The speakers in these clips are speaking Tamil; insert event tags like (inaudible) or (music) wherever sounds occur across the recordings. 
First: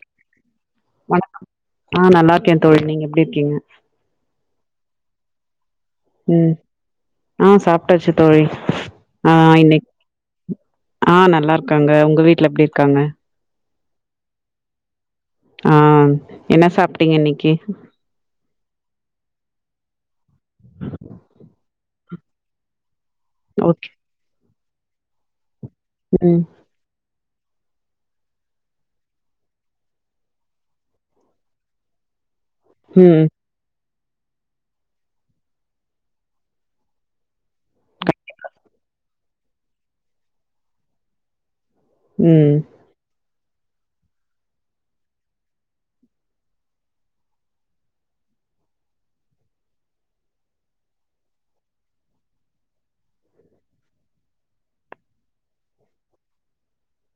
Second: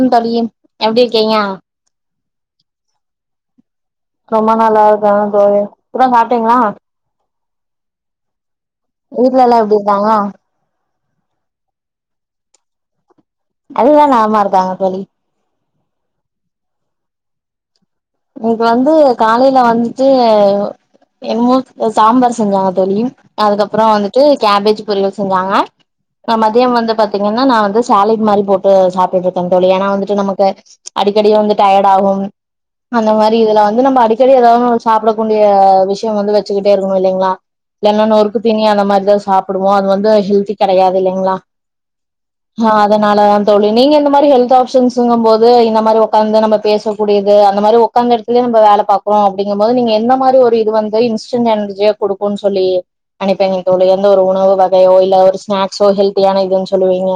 என்ன தோழி எப்டி வணக் இருக்கீங்கா ஆ நல்லா இருக்கே தோழி நீங்க எப்டி இருக்கீங்க ரொம்ப நல்லா இருக்கே தோழி இப்ப தா ம் சாப்ட்டீங்ளா ஆ சாப்ட்டாச்சு தோழி ஆ ஊர்ல எல்லா எப்டி இன்னைக் இருக்காங்க ஆ நல்லாருக்காங்க உங்க வீட்ல எப்டி இருக்காங்க அதுலா நலமா இருக்காங்க தோழி ஆ என்ன சாப்ட்டீங்க இன்னைக்கி இன்னிக்கு வந்து காலைல வந்த்ட்டு என்மோ வஸ் சாம்பார் செஞ்சாங்க தோழி அதுக்கப்றோ ஓகே வந்துட்டு கேபேஜ் பொரியல் செஞ்சாங்க அ ம் மதியம் வந்து பாத்தீங்கன்னா நா வந்து சாலிட் மாரி போட்டு சாப்ட்டுட்டு இருக்கே தோழி ஏனா வந்துட்டு நமக்கு அடிக்கடி வந்து டயர்ட் ஆகும் அந்த ம் மாரி இதுல வந்து நம்ம அடிக்கடி ஏதாவ் ஒரு சாப்டக்கூடிய விஷ்யோ வந்து வச்சுக்கிட்டே இருக்கணு இல்லைங்ளா இல்லன்னா நொறுக்குத்தீனி அந்த மாரிதா சாப்டுவோ அது வந்து ஹெல்தி கெடயாது இல்லைங்ளா ம் ஹா அதனால தா தோழி நீங்க இந்த மாரி ஹெல்த் ஆப்ஷன் இங்கும் போது இந்த மாரி உக்காந்து நம்ம பேசக்கூடியது இந்த மாரி உக்காந்த எடத்துலே நம்ப வேல பாக்குறோ அப்டிங்கும்போது நீங்க எந்த மாரி ஒரு இது வந்து இன்ஸ்டன்ட் எனர்ஜிய குடுக்குன் சொல்லி நெனைப்பீங்க தோழி எந்த ஒரு உணவு வகையோ இல்ல ஒரு ஸ்நாக்ஸோ ஹெல்த்தியான இதுன் சொல்லுவீங்க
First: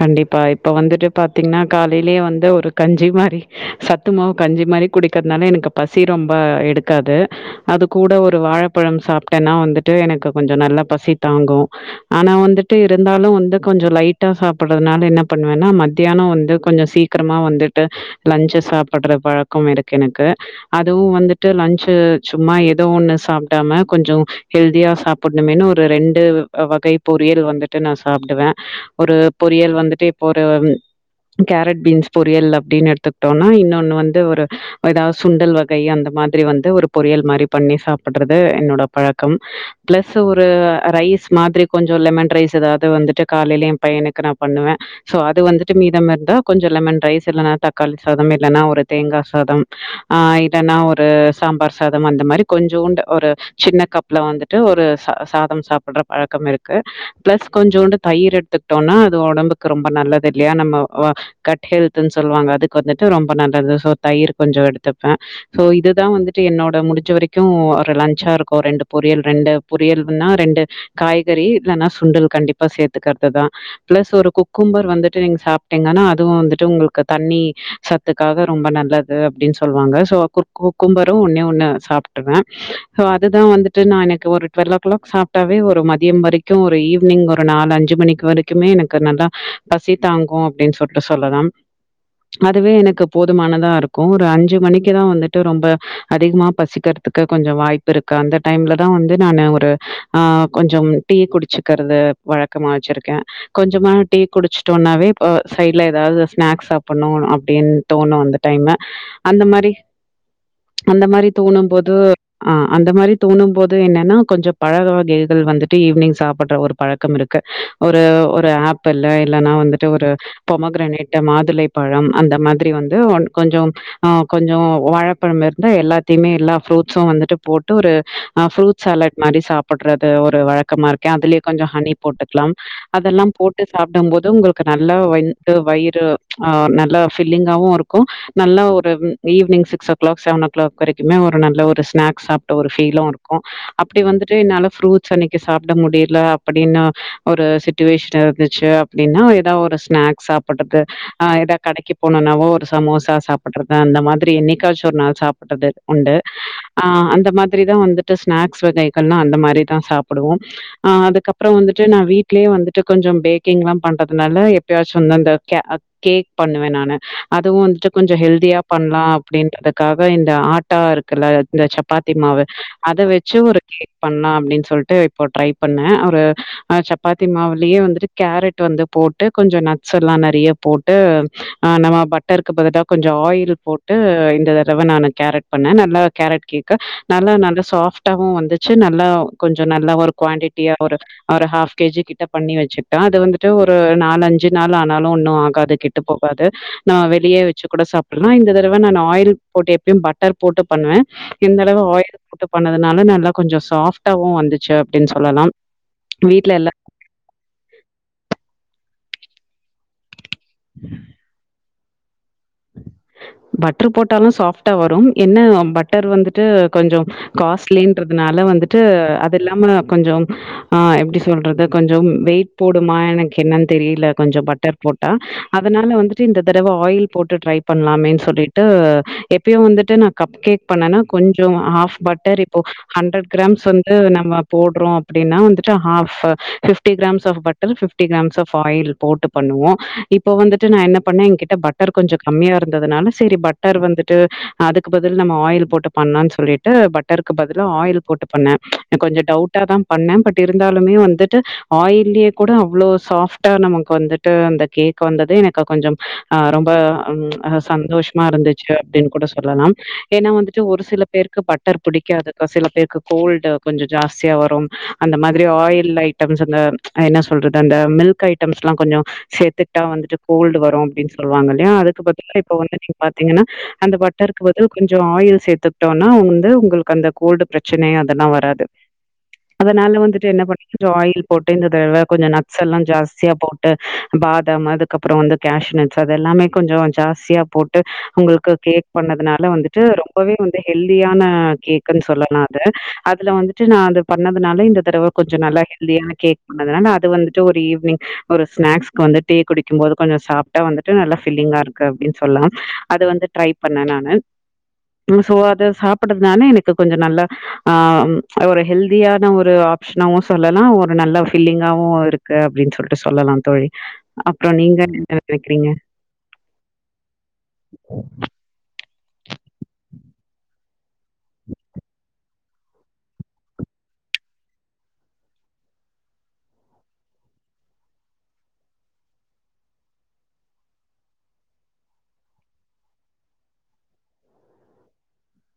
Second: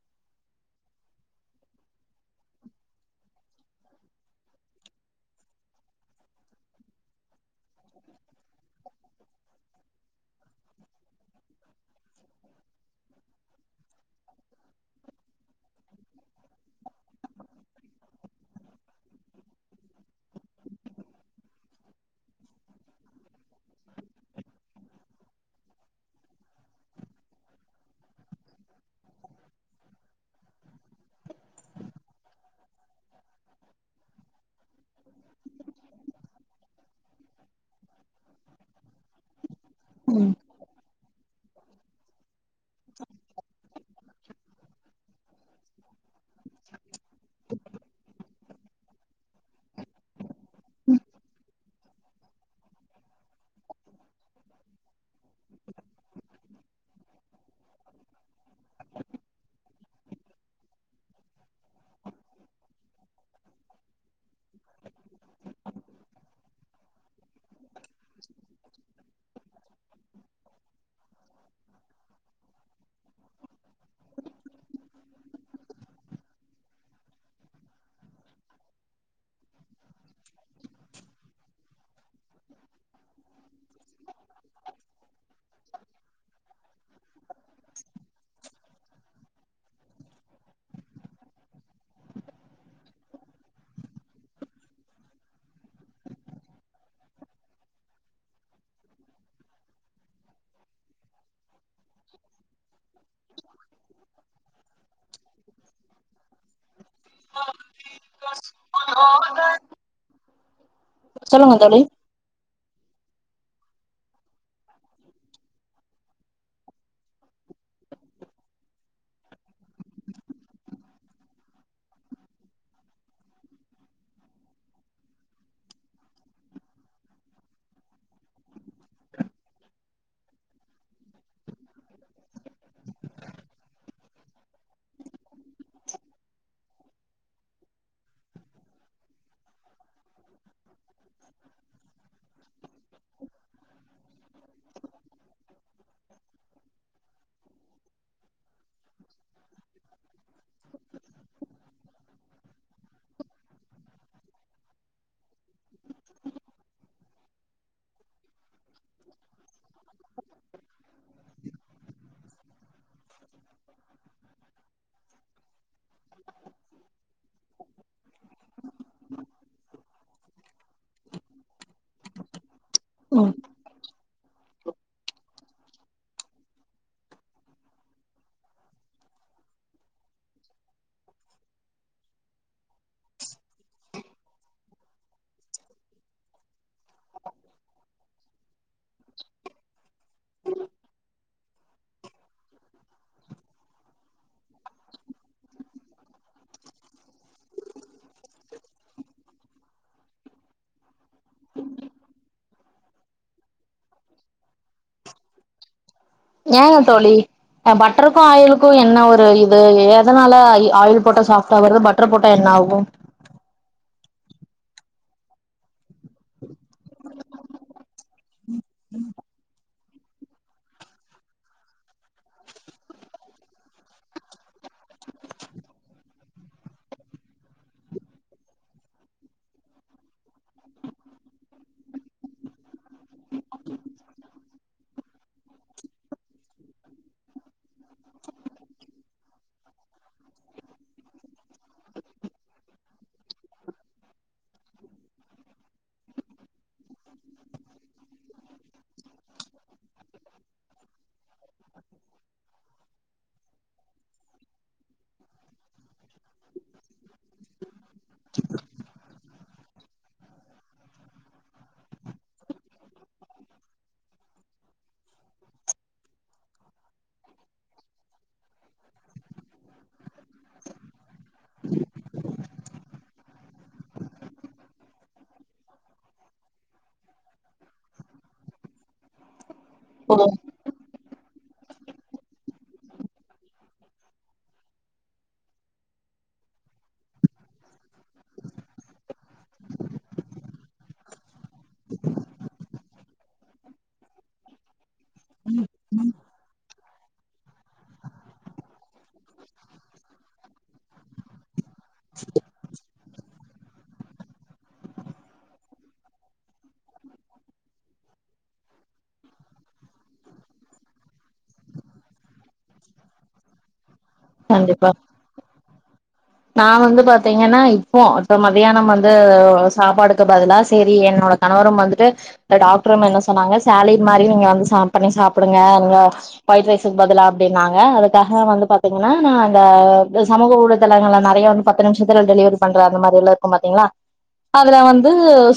கண்டிப்பா இப்ப வந்துட்டு பாத்தீங்ன்னா காலைலே வந்து ஒரு கஞ்சி மாரி சத் சத்து மாவு கஞ்சி மாரி குடிக்கிறனால எனக்கு பசி ரொம்ப எடுக்காது அது கூட ஒரு வாழப்பழம் சாப்ட்டேன்னா வந்துட்டு எனக்கு கொஞ்சோ நல்லா பசி தாங்கு ஆனா வந்துட்டு இருந்தாலு வந்து கொஞ்சோ லைட்டா சாப் பிடுறதுனால என்ன பண்ணுவேன்னா மத்தியானோ வந்து கொஞ்சோ சீக்கிரமா வந்துட்டு லஞ்ச்ச சாப்பிட்ற பழக்கம் இருக்கு எனக்கு அதுவு வந்துட்டு லன்ச்சு சும்மா ஏதோ ஒன்னு சாப்டாம கொஞ்சோ ஹெல்தியா சாப் புட்ணுமேனு ஒரு ரெண்டு வகை பொரியல் வந்துட்டு நா சாப்டுவே ஒரு பொறியல் வந்துட்டு இப்போ ஒரு கேரட் பீன்ஸ் பொரியல் அப்டினு எடுத்துக்ட்டோனா இன்னொன்னு வந்து ஒரு ஏதா சுண்டல் வகை அந்த மாதிரி வந்து ஒரு பொரியல் மாரி பண்ணி சாப்பிட்றது என்னோட பழக்கம் பிளஸ் ஒரு ரைஸ் மாதிரி கொஞ்சோ லெமன் ரைஸ் ஏதாது வந்துட்டு காலைல ஏ பையனுக் கு நா பண்ணுவே சோ அது வந்துட்டு மீதம் இர்ந்தா கொஞ்சோ லெமன் ரைஸ் இல்லனா தக்காளி சாதம் இல்லனா ஒரு தேங்கா சாதம் ஆ இல்லனா ஒரு சாம்பார் சாதம் அந்த மாரி கொஞ்சோண்டு ஒரு சின்ன கப்ல வந்துட்டு ஒரு ச சாதம் சாப்புட்ற பழக்கம் இருக்கு ப்ளஸ் கொஞ்சோண்டு தயிர் எட்த்துக்ட்டோன்னா அது ஒடம்புக்கு ரொம்ப நல்லது இல்யா நம்மோ வ கட்ஹெல்த்துன் சொல்வாங்க அதுக்கு வந்துட்டு ரொம்போ நல்லது சோ தயிர் கொஞ்சோ எடுத்துப்பே சோ இதுதா வந்துட்டு என்னோட முடிஞ்ச வரைக்கோ ஒரு லஞ்ச்சா இருக்கு ரெண்டு பொரியல் ரெண்டு பொரியல்னா ரெண்டு காய்கறி இல்லனா சுண்டல் கண்டிப்பா சேத்துக்கற்துதா ப்ளஸ் ஒரு குக்கும்பர் வந்துட்டு நீங் சாப்ட்டீங்கனா அதுவு வந்துட்டு உங்ளுக் தண்ணி சத் த்துக்காக ரொம்ப நல்லது அப்டின் சொல்லுவாங்க சோ குர் குக்கும்பரு ஒன்னே ஒன்னு சாப்ட்டுருங்க சோ அதுதா வந்துட்டு நா எனக்கு ஒரு டுவல்வ் ஓ கிளாக் சாப்ட்டாவே ஒரு மதியம் வரைக்கு ஒரு ஈவ் னிங் ஒரு நாலு அஞ்சு மணிக்கு வரைக்குமே எனக்கு நல்லா பசி தாங்கு அப்டின் சொல்ட்டு சொல்லலாம் அதுவே எனுக்கு போதுமானதா இருக்கு ஒரு அஞ்சு மணிக்குதா வந்துட்டு ரொம்ப அதிகமா பசிக்கிறதுக்கு கொஞ்ச வாய்ப்பு இருக்கு அந்த டைம்ல தா வந்து நானு ஒரு ஆ கொஞ்சம் டீ குடிச்சிக்கறது வழக்கமா வெச்சிருக்க கொஞ்சமா டீ குடிச்சிட்டோன்னாவே ஆ சைட்ல ஏதாவது ஸ்நாக்ஸ் சாப்டனு அப்டின் தோணு அந்த டைமு அந்த மாரி அந்த மாரி சொல்லுங்க தோணும் தோழி போது ஆ அந்த மாரி தோணும் போது என்னனா கொஞ்ச பழக வகைகள் வந்துட்டு ஈவ்னிங் சாப்புட்ற ஒரு பழக்கம் இருக்கு ஒரு ஒரு ஆப்பிள்லு இல்லனா வந்துட்டு ஒரு பொமொகிரானேட்டு மாதுளைப்பழம் அந்த மாத்ரி வந்து ஒன் கொஞ்சோ ஆ கொஞ்சோ வாழப்பழம் இருந்த எல்லாத்தியுமே எல்லா ஃப்ரூட்ஸு வந்துட்டு போட்டு ஒரு அ ஃப்ரூட் சாலட் மாரி சாப்பட்றது ஒரு வழக்கமா இருக்கே அதுலேயே கொஞ்சோ ஹனி போட்டுக்லாம் அதெல்லாம் போட்டு சாப்டும் போது உங்ளுக்கு நல்லா வய்த்து வயிறு ஆ நல்லா ஃபில்லிங்காவு இருக்கு நல்லா ஒரு ம் evening six o'clock seven o'clock வரைக்குமே ஒரு நல்ல ஒரு ஸ்நாக்ஸ் சாப்ட ஒரு ஃபீலு இருக்கு அப்டி வந்துடு என்னால ஃப்ரூட்ஸ் அன்னிக்கு சாப்ட முடில அப்டின ஒரு சி டிவேஷன் இருந்துச்சு அப்டினா ஏதாவ் ஒரு ஸ்நாக்ஸ் சாப்பட்றது ஆ எதாவ் கடைக்கி போனுன்னாவு ஒரு சமோசா சாப்புட்றது அந்த மாதிரி எண்ணிக்காச்சு ஒரு நாள் சாப்புட்றது உண்டு ஆ அந்த மாதிரிதா வந்துட்டு ஸ்நாக்ஸ் வகைகள்லா அந்த மாரிதா சாப்டுவோ ஆ அதுக்கப்றோ வந்துட்டு நா வீட்லயே வந்துட் டு கொஞ்சோ பேக்கிங்லா பண்றத்னால எப்யாச்சு அந்த கே க் பண்ணுவே நானு அதுவு வந்துட்டு கொஞ்சோ ஹெல்தியா பண்லா அப்டின்றதுக்காக இந்த ஆ ட்டா இருக்குல்ல இந்த சப்பாத்திமாவு அத ம் வெச்சு ஒரு கேக் பண்லா அப்டின் சொல்ட்டு இப்போ ட்ரை பண்ணே ஒரு சப்பாத்தி மாவு லியே வந்துட்டு கேரட் வந்து போட்டு கொஞ்ச நட்ஸ்ஸல்லா நெறய போட்டு ஆ நம்ம பட்டர்க்கு பதிலா கொஞ்சோ ஆயில் போட்டு இந்த தடவ நானு கேரட் பண்ணே நல்லா கேரட் கேக்கு நல்லா நல்ல சாப்ட்டாவு வந்துச்சு நல்லா கொஞ்சோ நல்ல ஒரு குவான்டிட் டியா ஒரு ஒரு ஹாஃப் கேஜி கிட்ட பண்ணி வெச்சுட்டோ அது வந்துட்டு ஒரு நாலு அஞ்சு நாளு ஆனாலு ஒன்னு ஆகாது கெட்டு போகாது நா வெளிய வெச்சு கூட சாப்புட்ற இந்த தடவ நா ஆயில் போட்டு எப்பியு பட்டர் போட்டு பண்ணுவே இந்தெடெவ ஆயில் போட்டு பண்ணதுனால நல்லா கொஞ்சோ சாஃப்டாவு வந்துச்சு அப்டின் சொல்லலா ஏங்க தோழி பட்ருக்கு ஆயிலுக்கு என்ன ஒரு இது எ தனால அயி ஆயில் போட்டா சாஃப்டா வருது பட்ரு போட்டா என்ன ஆகு பட்ரு போட்டாலு சாஃப்டா வரும் என்ன பட் பட்டர் வந்துட்டு கொஞ்சொ காஸ்ட்லின்றதுனால வந்துட்டு அது இல்லாம கொஞ்சொ ஆ எப்டி சொல்றது கொஞ்சொ வெயிட் போடுமா எனக்கு என்னன் தெரில கொஞ்ச பட்டர் போட் ட அதனால வந்துட்டு இந்த தடவ ஆயில் போட்டு ட்ரை பண்ணலாமே சொல்லிட்டு எப்பயு வந்துட்டு நா கப் கேக் பண்ணேனா கொஞ்சொ ஆஃப் பட் டர் இப்போ ஹண்ட்ரட் கிராம்ஸ் வந்து நம்ம போடுறோ அப்டினா வந்துட்டு half fifty grams of butter fifty grams of oil போட்டு பண்ணுவோ இப்ப வந்துட்டு நா என்ன பண்ண என்கிட்ட பட் டர் கொஞ்சோ கம்மியா இருந்ததுனால சரி பட்டர் வந்துட்டு அதுக்கு பதில் நம்ம ஆயில் போட்டு பண்லான்னு சொல்லி டு பட்டருக்கு பதிலா ஆயில் போட்டு பண்ணே கொஞ்ச டவுட்டா தா பண்ணே பட் இருந்தாலுமே வந்துட்டு ஆயில்யே கூட அவ்ளோ சாஃப்டா நமக்கு வந்துட்டு அந்த கேக் வந்தது எனக்கு கொஞ்சொ அ ரொம் ப ம் சந்தோஷமா இருந்துச்சு அப்டின்னு கூட சொல்லலா ஏனா வந்துட்டு ஒரு சில பேருக்கு பட்டர் புடிக்காது சில பேருக்கு கோல்டு கொஞ்ச ஜாஸ்தியா வரு அந்த மாரி ஆயில் ஐட்டம்ஸ் அந்த என்ன சொல்றது அந்த மில்க் ஐட்டம்ஸ்லா கொஞ்ச சேத்துகிட்டா வந்துட்டு கோல்டு வரு அப்டின்னு சொல்லுவாங்க இல்லயா அதுக்கு பதிலா இப்ப வந்து நீங்க பாத்தீங்கனா அந்த பட்டருக்கு பதில் கொஞ்ச ஆயில் சேத்துக்கிட்டோனா வந்து ஒங்களுக்கு அந்த கோல்டு பிரச்சனை அதெல்லா வராது அதனால ஓ வந்துட்டு என்ன பண்ண கொஞ்ச ஆயில் போட்டு இந்த தடவ கொஞ்ச நட்ஸ்லா ஜாஸ்தியா போட்டு பாதாம் அதுக்கப்பற வந்து கேஷ்னெட் அதெல்லாமே கொஞ்ச ஜாஸ்தியா போட்டு ஓங்ளுக்கு கேக் பண்ணதுனால வந்துட்டு ரொம்பவே வந்து ஹெல்தியான கேக்குன்னு சொல்லலா அத அதுல வந்துட்டு நா அது பண்ணதுனால இந்த தடவ கொஞ்ச நல்ல ஹெல்தியான கேக் அதனால அது வந்துட்டு ஒரு ஈவினிங் ஒரு ஸ்நாக்கு வந்து டீ குடிக்குபோது கொஞ்ச சாப்ட் வந்துட்டு நல்ல ஃபில்லிங்கா இருக்கு அப்டின்னு சொல்லலா அது வந்து ட்ரை பண்ணே நானு சோ அத சாப்படுது தானே எனக்கு கொஞ்ச நல்லா ஆ ஒரு ஹெல்தியான ஒரு டிஷ்னாவு சொல்லலா ஒரு நல்ல ஃபில்லிங்காவு இருக்கு அப்டின்னு சொல்லிட்டு சொல்லலா தோழி அப்பற நீங்க கண்டிப்பா என்ன கேக்குறீங்க நா வந்து பாத்தீங்கனா இப்போ மதியானம் வந்து சாப்பாடுக்கு பதிலா சேரி என்னோட கணவரும் வந்துட்டு இந்த டாக்டரம்மா என்ன சொன்னாங்க சேலிட் மாரி நீங்க வந்து சா பண்ணி சாப்டுங்க நீங்க ஒயிட் ரைஸுக்கு பதிலா அப்டின்னாங்க அதுக்காக வந்து பாத்தீங்கனா நா அந்த சமூக ஊட தலங்கல்ல நெறைய வந்து பத்து நிமிஷத்துல டெலிவரி பண்ற அந்த மாதிரில்லா இருக்கு பாத்தீங்ளா அதுல வந்து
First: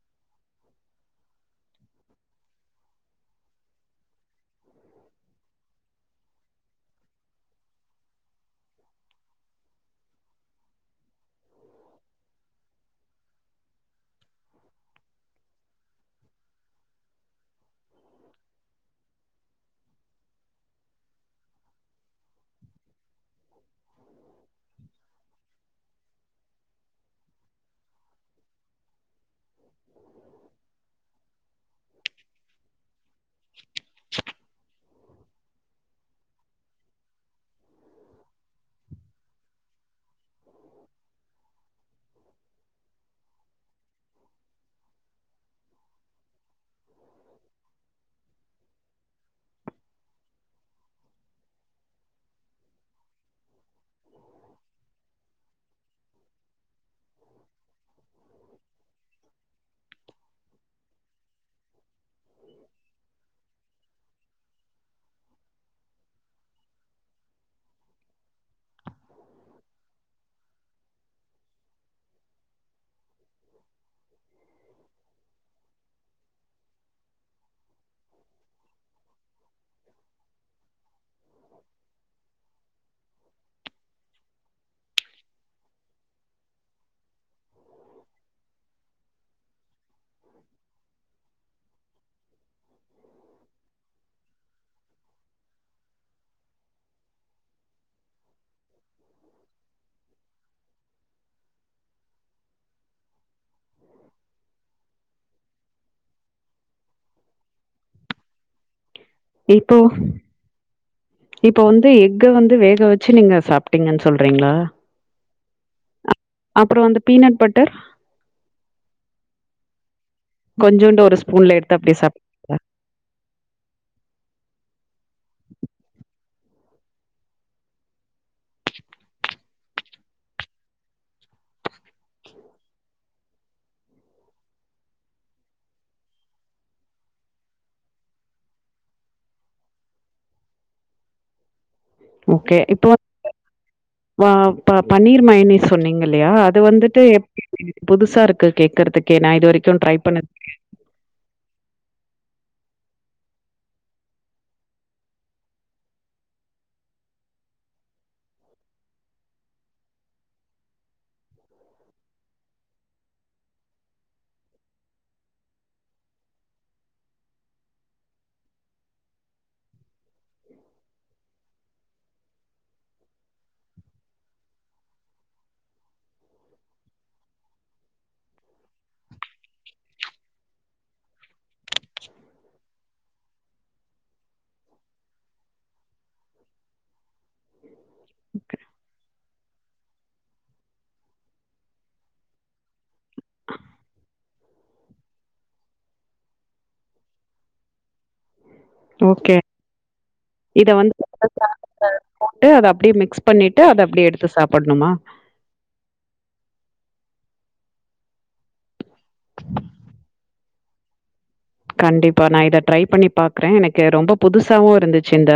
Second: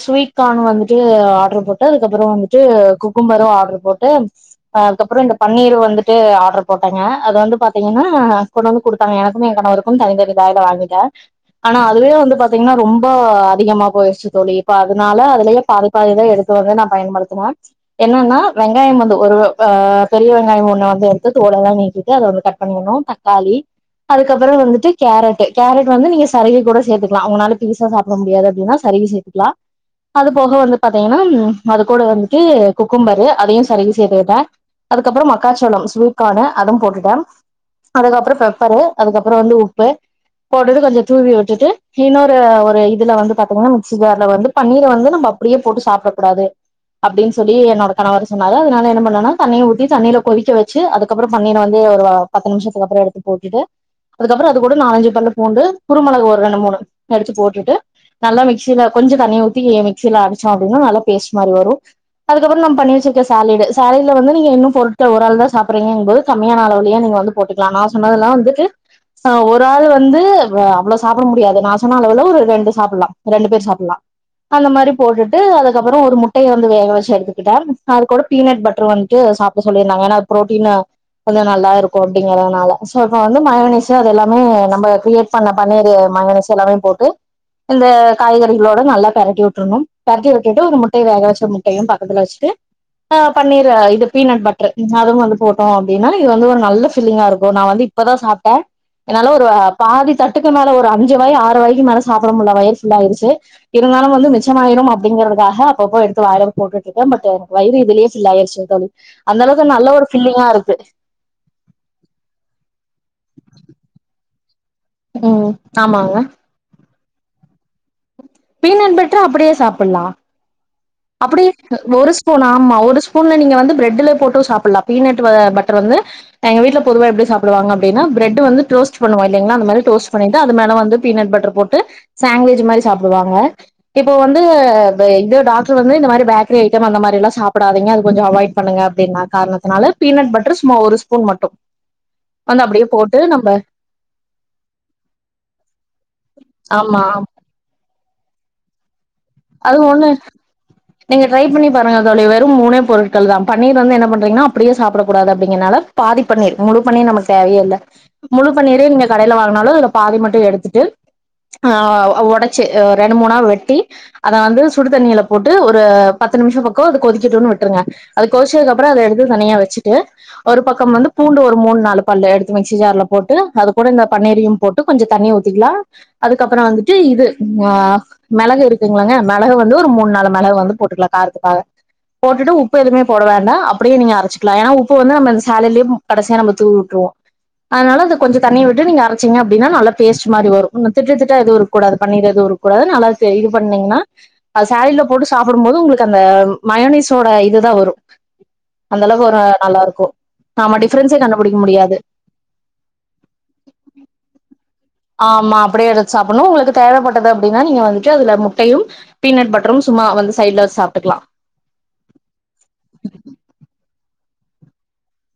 ஸ்வீட் கான் வந்துட்டு ஆடரு போட்டு அதுக்கப்பற வந்துட்டு குக்கும்பரூ ஆடரு போட்டு (unintelligible) அதுக்கப்பற இந்த பனீர் வந்துட்டு ஆடர் போட்டங்க அது வந்து பாத்தீங்கனா கொண்டு வந்து குடுத்தாங்க எனக்கு ஏ கணவருக் கூ தனி தனி பேடா வாங்கிட்டே ஆனா அதுவே வந்து பாத்தீங்கனா ரொம்ப அதிகமா போய்ச்சி தோழி இப்ப அதனால வெளியே பாதி பாதிதா எடுத்து அத பயன்படுத்துனே என்னன்னா வெங்காய வந்து ஒரு ஆ பெரிய வெங்காய ஒன்ன வந்து எடுத்து தோல்ல நீக்கிட்டு அத வந்து கட் பன்னனு தக்காளி அதுக்கப்ற வந்து கேரட் கேரட் வந்து நீங்க சருவி கூட சேத்துகலா உங்களால பெருசா சாப்ட முடியாது அப்டினா சருவி சேத்துக்கலா அது போக வந்து பாத்தீங்கனா அது கூட வந்துட்டு குக்கும்பரு அதயு சருவி சேத்துகிட்டே அதுக்கப்பற மக்காசோள ஸ்வீட் கானு அதும் போட்டுட்டோ அதுக்கப்பற பெப்பரு அதுக்கப்பற வந்து உப்பு பவுடரு கொஞ்ச தூவி உட்டுட்டு இன்னொரு ஒரு இதுல வந்து பாத்தீங்கனா மிக்சி ஜார்ல வந்து பனீர் வந்து நம்ம அப்டியே போட்டு சாப்டக் கூடாது அப்டின்னு சொல்லி என்னோட கணவர் சொன்னாரு அதனால என்ன பண்ணனா தண்ணிய ஊத்தி தண்ணில கொதிக்க வச்சு அத அப்பற பனீர் வந்து ஒரு பத்து நிமிஷத்துக்கப்பற எடுத்து போட்டுட்டு அதுக்கப்புறோ அது கூட நாலஞ்சு பல்லு பூண்டு குருமிளகு ஒரு ரெண்டு மூணு எடுத்து போட்டுட்டு நல்லா மிக்சில கொஞ்ச தண்ணி ஊத்தி மிக்சில அடிச்சொ அப்டினா நல்லா பேஸ்ட் மாரி வரு அதுக்கப்புற நா பண்ணி வச்சிருக்க சாலேடு சாலேடுல வந்து நீங்க இன்னும் பொருட்கள்ல ஒரு ஆள் த சாப்படுங்கபது கம்மியான அளவுய நீங்க வந்து போட்டுக்கலா நா சொன்னதெல்லா வந்துட்டு சோ ஒரு ஆள் வந்து அவ்வளவு சாப்பிட முடியாது நா சொன்னா அளவுல ஒரு ரெண்டு சாப்பிடலா ஒரு ரெண்டு பேர் சாப்பிடலா அந்த மாரி போட்டு அதுக்கப்புற ஒரு முட்டைய வந்து வேக வச்சு எடுத்துக்கிட்ட அது கூட பீனட் பட்டர் வந்துட்டு சாப் சொல்லிருந்தாங்க ஏன்னா ப்ரோட்டீன் வந்து நல்லா இருக்கு அப்டிங்கறதுனால வந்து ம (unintelligible) அது எல்லாமே நம்ம கிரியேட் பண்ண பன்னிரு மயோனசு எல்லாமே போட்டு இந்த காய்கறிகளோட நல்லா பெரட்டி விட்டுணுபெரட்டி விட்டுட்டு ஒரு முட்டை வேக வச்சு ம் எல்லா பக்கத்துல வச்சுட்டு ஆ பன்னீர இது பீனட் பட்டர் அதுவு வந்து போட்டோ அப்டின்னா இது வந்து ஒரு நல்ல ஃப்ல்லிங்கா இருக்கு நா வந்து இப்பதா சாப்ட்டே என்னால ஒரு பாதி தட்டுக்கு மேல ஒரு அஞ்சு வாய் ஆறு வாய்க்கு மேலே சாப்பிட முடியல வயிர்ஃபுல் ஆயிருச்சு இருந்தாலு வந்து மிச்சமாயிரு அப்டிங்கறதுக்காக அப்போ அப்போ எடுத்து வாயில போட்டுட்ருக்கே பட் என வயிறு இதுலயே ஃபில் ஆயிருச்சு த தோழி அந்த அளவுக்கு நல்ல ஒரு ஃபில்லிங்கா இருக்கு இப்ப வந்து எக்க வந்து வேக வச்சு நீங்க சாப்பிட்டீங்கன்னு சொல்றீங்களா உ ஆமாங்க அப்புற வந்து பீனட் பட்டர் பீனட் பட்டர அப்டியே சாப்பில்லா கொஞ்சோண்டோர் அப்டி இருக்கு ஒரு சோ ஸ்பூன் ஆமா ஒரு ஸ்பூன்ல நீங்க வந்து பிரெட்டுல போட்டு சாப்பிட்லா பீனட் பட்டர் வந்து எங்க வீட்ல பொதுவா எப்டி சாப்பிடுவாங்க அப்டின்னா பிரட் வந்து டோஸ்ட் பன்னுவோ இல்லைங்களா அந்த மாரி டோஸ்ட் பண்ணிட்டு அது மேல வந்து பீனட் பட்டர் போட்டு சாண்ட்விஜ் மாரி சாப்பிடுவாங்க இப்போ வந்து இது டாக் வந்து இந்த மாரி பேக்கரி ஐட்டம் அந்த மாரிலா சாப்பிடாதங்க அது கொஞ்ச அவாய்ட் பண்ணுங்க அப்டின் காரணத்துனால பீனட் பட்டர் ஸும்மா ஒருஸ்ப் ஸ்பூன் மட்டு ஓகே. வந்து அப்டியே இப்போ போட்டு நம்ம வ ப பன்னீர் மயனைஸ் சொன்னீங்கலயா அது வந்துட்டு ஆமா எப்டி புதுசா இருக்கு கேக்குறதுக்கே நா இது வரைக்கு அது ட்ரை ஒண்ணு பண்ணது நீங்க ட்ரை பண்ணி பாருங்க தோழி வெறு மூனே பொருட்கள் தா பன்னீர் வந்து என்ன பண்ரீங்கன்னா அப்டியே சாப்பிடக் கூடாது அப்டிங்கனால பாதிப்பண்ணீர் முழு பன்னீர் நமக் தேவயே இல்ல முழு பண்ணீரே நீங்க கடயில வாங்கினாலு அதுல பாதி மட்டு எடுத்துட்டு அ ஒடச்சு ரெண்டு மூணாவ வெட்டி அத வந்து சுடுதண்ணில போட்டு டு ஒரு பத்து நிமிஷோ பக்கோ கொதிக்கட்டுனு விட்ருங்க அது கொதிச்சதுக்கப்புற அத எடுத்து தனியா வச்சுட்டு ஒரு பக்கம் வந்து பூண்டு ஒரு மூணு நாலு பல் எடுத்து மிக்சி ஜார்ல போட்டு அது கூட இந்த பன்னீரயு போட்டு கொஞ்ச தண்ணிய ஊத்திக்கலா அதுக்கப்புற வந்துட்டு இது ஆ மெளகு இருக்குங்களா மெளகு வந்து ஒரு மூணு நாள் மெளகு வந்து போட்டுக்கலா காரத்துக்காக போட்டுட்டு உப்பு எதுவுமே போட வேண்டா அப்டியே நீங்க அரச்சிகலா ஏன்னா உப்பு வந்து நம்மந்த சாலல்லய கடைசியா நம்ம தூவி விட்ருவோ அதனால அது கொஞ்ச தண்ணி விட்டு நீங்க அரைச்சிங்க அப்டின்னா நல்ல பேஸ்ட் மாரி வரு திட்டு திட்டா எது இருக்க கூடாது பண்ணிரது இரு கூடாது நல்லா (unintelligible) இது பண்ணீங்கன்னா ஸேலிலோ போட்டு சாப்பிடும்போது உங்களுக்கு அந்த மயனைஸோட இதுதா வரு அந்த அளவுக்கு ஓகே. ஒரு நல்லா இருக்கு இத நாம வந்து டிஃப்ரன்ஸே கண்டுபிடிக்க முடியாது போட்டு அத அப்டியே மிக்ஸ் பண்ணிட்டு அத அப்டியே எடுத்து சாப்பிடணுமா ஆமா அப்டியே எடுத்து சாப்பிடணு உங்களுக்கு தேவைப்பட்டது அப்டின்னா நீங்க வந்துட்டு அதுல முட்டையு பீனட் பட்டரு சும்மா வந்து சைடுல வச்சு சாப்ட்டுக்கலா கண்டிப்பா நா இத ட்ரை பண்ணி பாக்குறே எனக்கு ரொம்ப புதுசாவு இருந்துச்சு இந்த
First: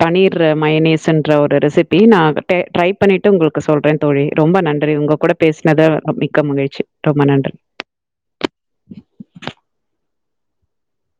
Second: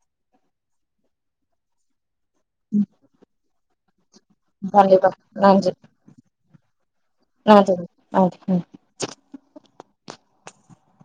பன்னீர் மயனீஸ்ன்ற ஒரு ரெசிபி நா ட்ரை பண்ணிட்டு உங்களுக்கு சொல்றே தோழி ரொம்ப நன்றி கண்டிப்பா உங்க கூட பேசினத மிக்க மகிழ்ச்சி ரொம்ப நன்றி ஆ தோழி ஆ ஆ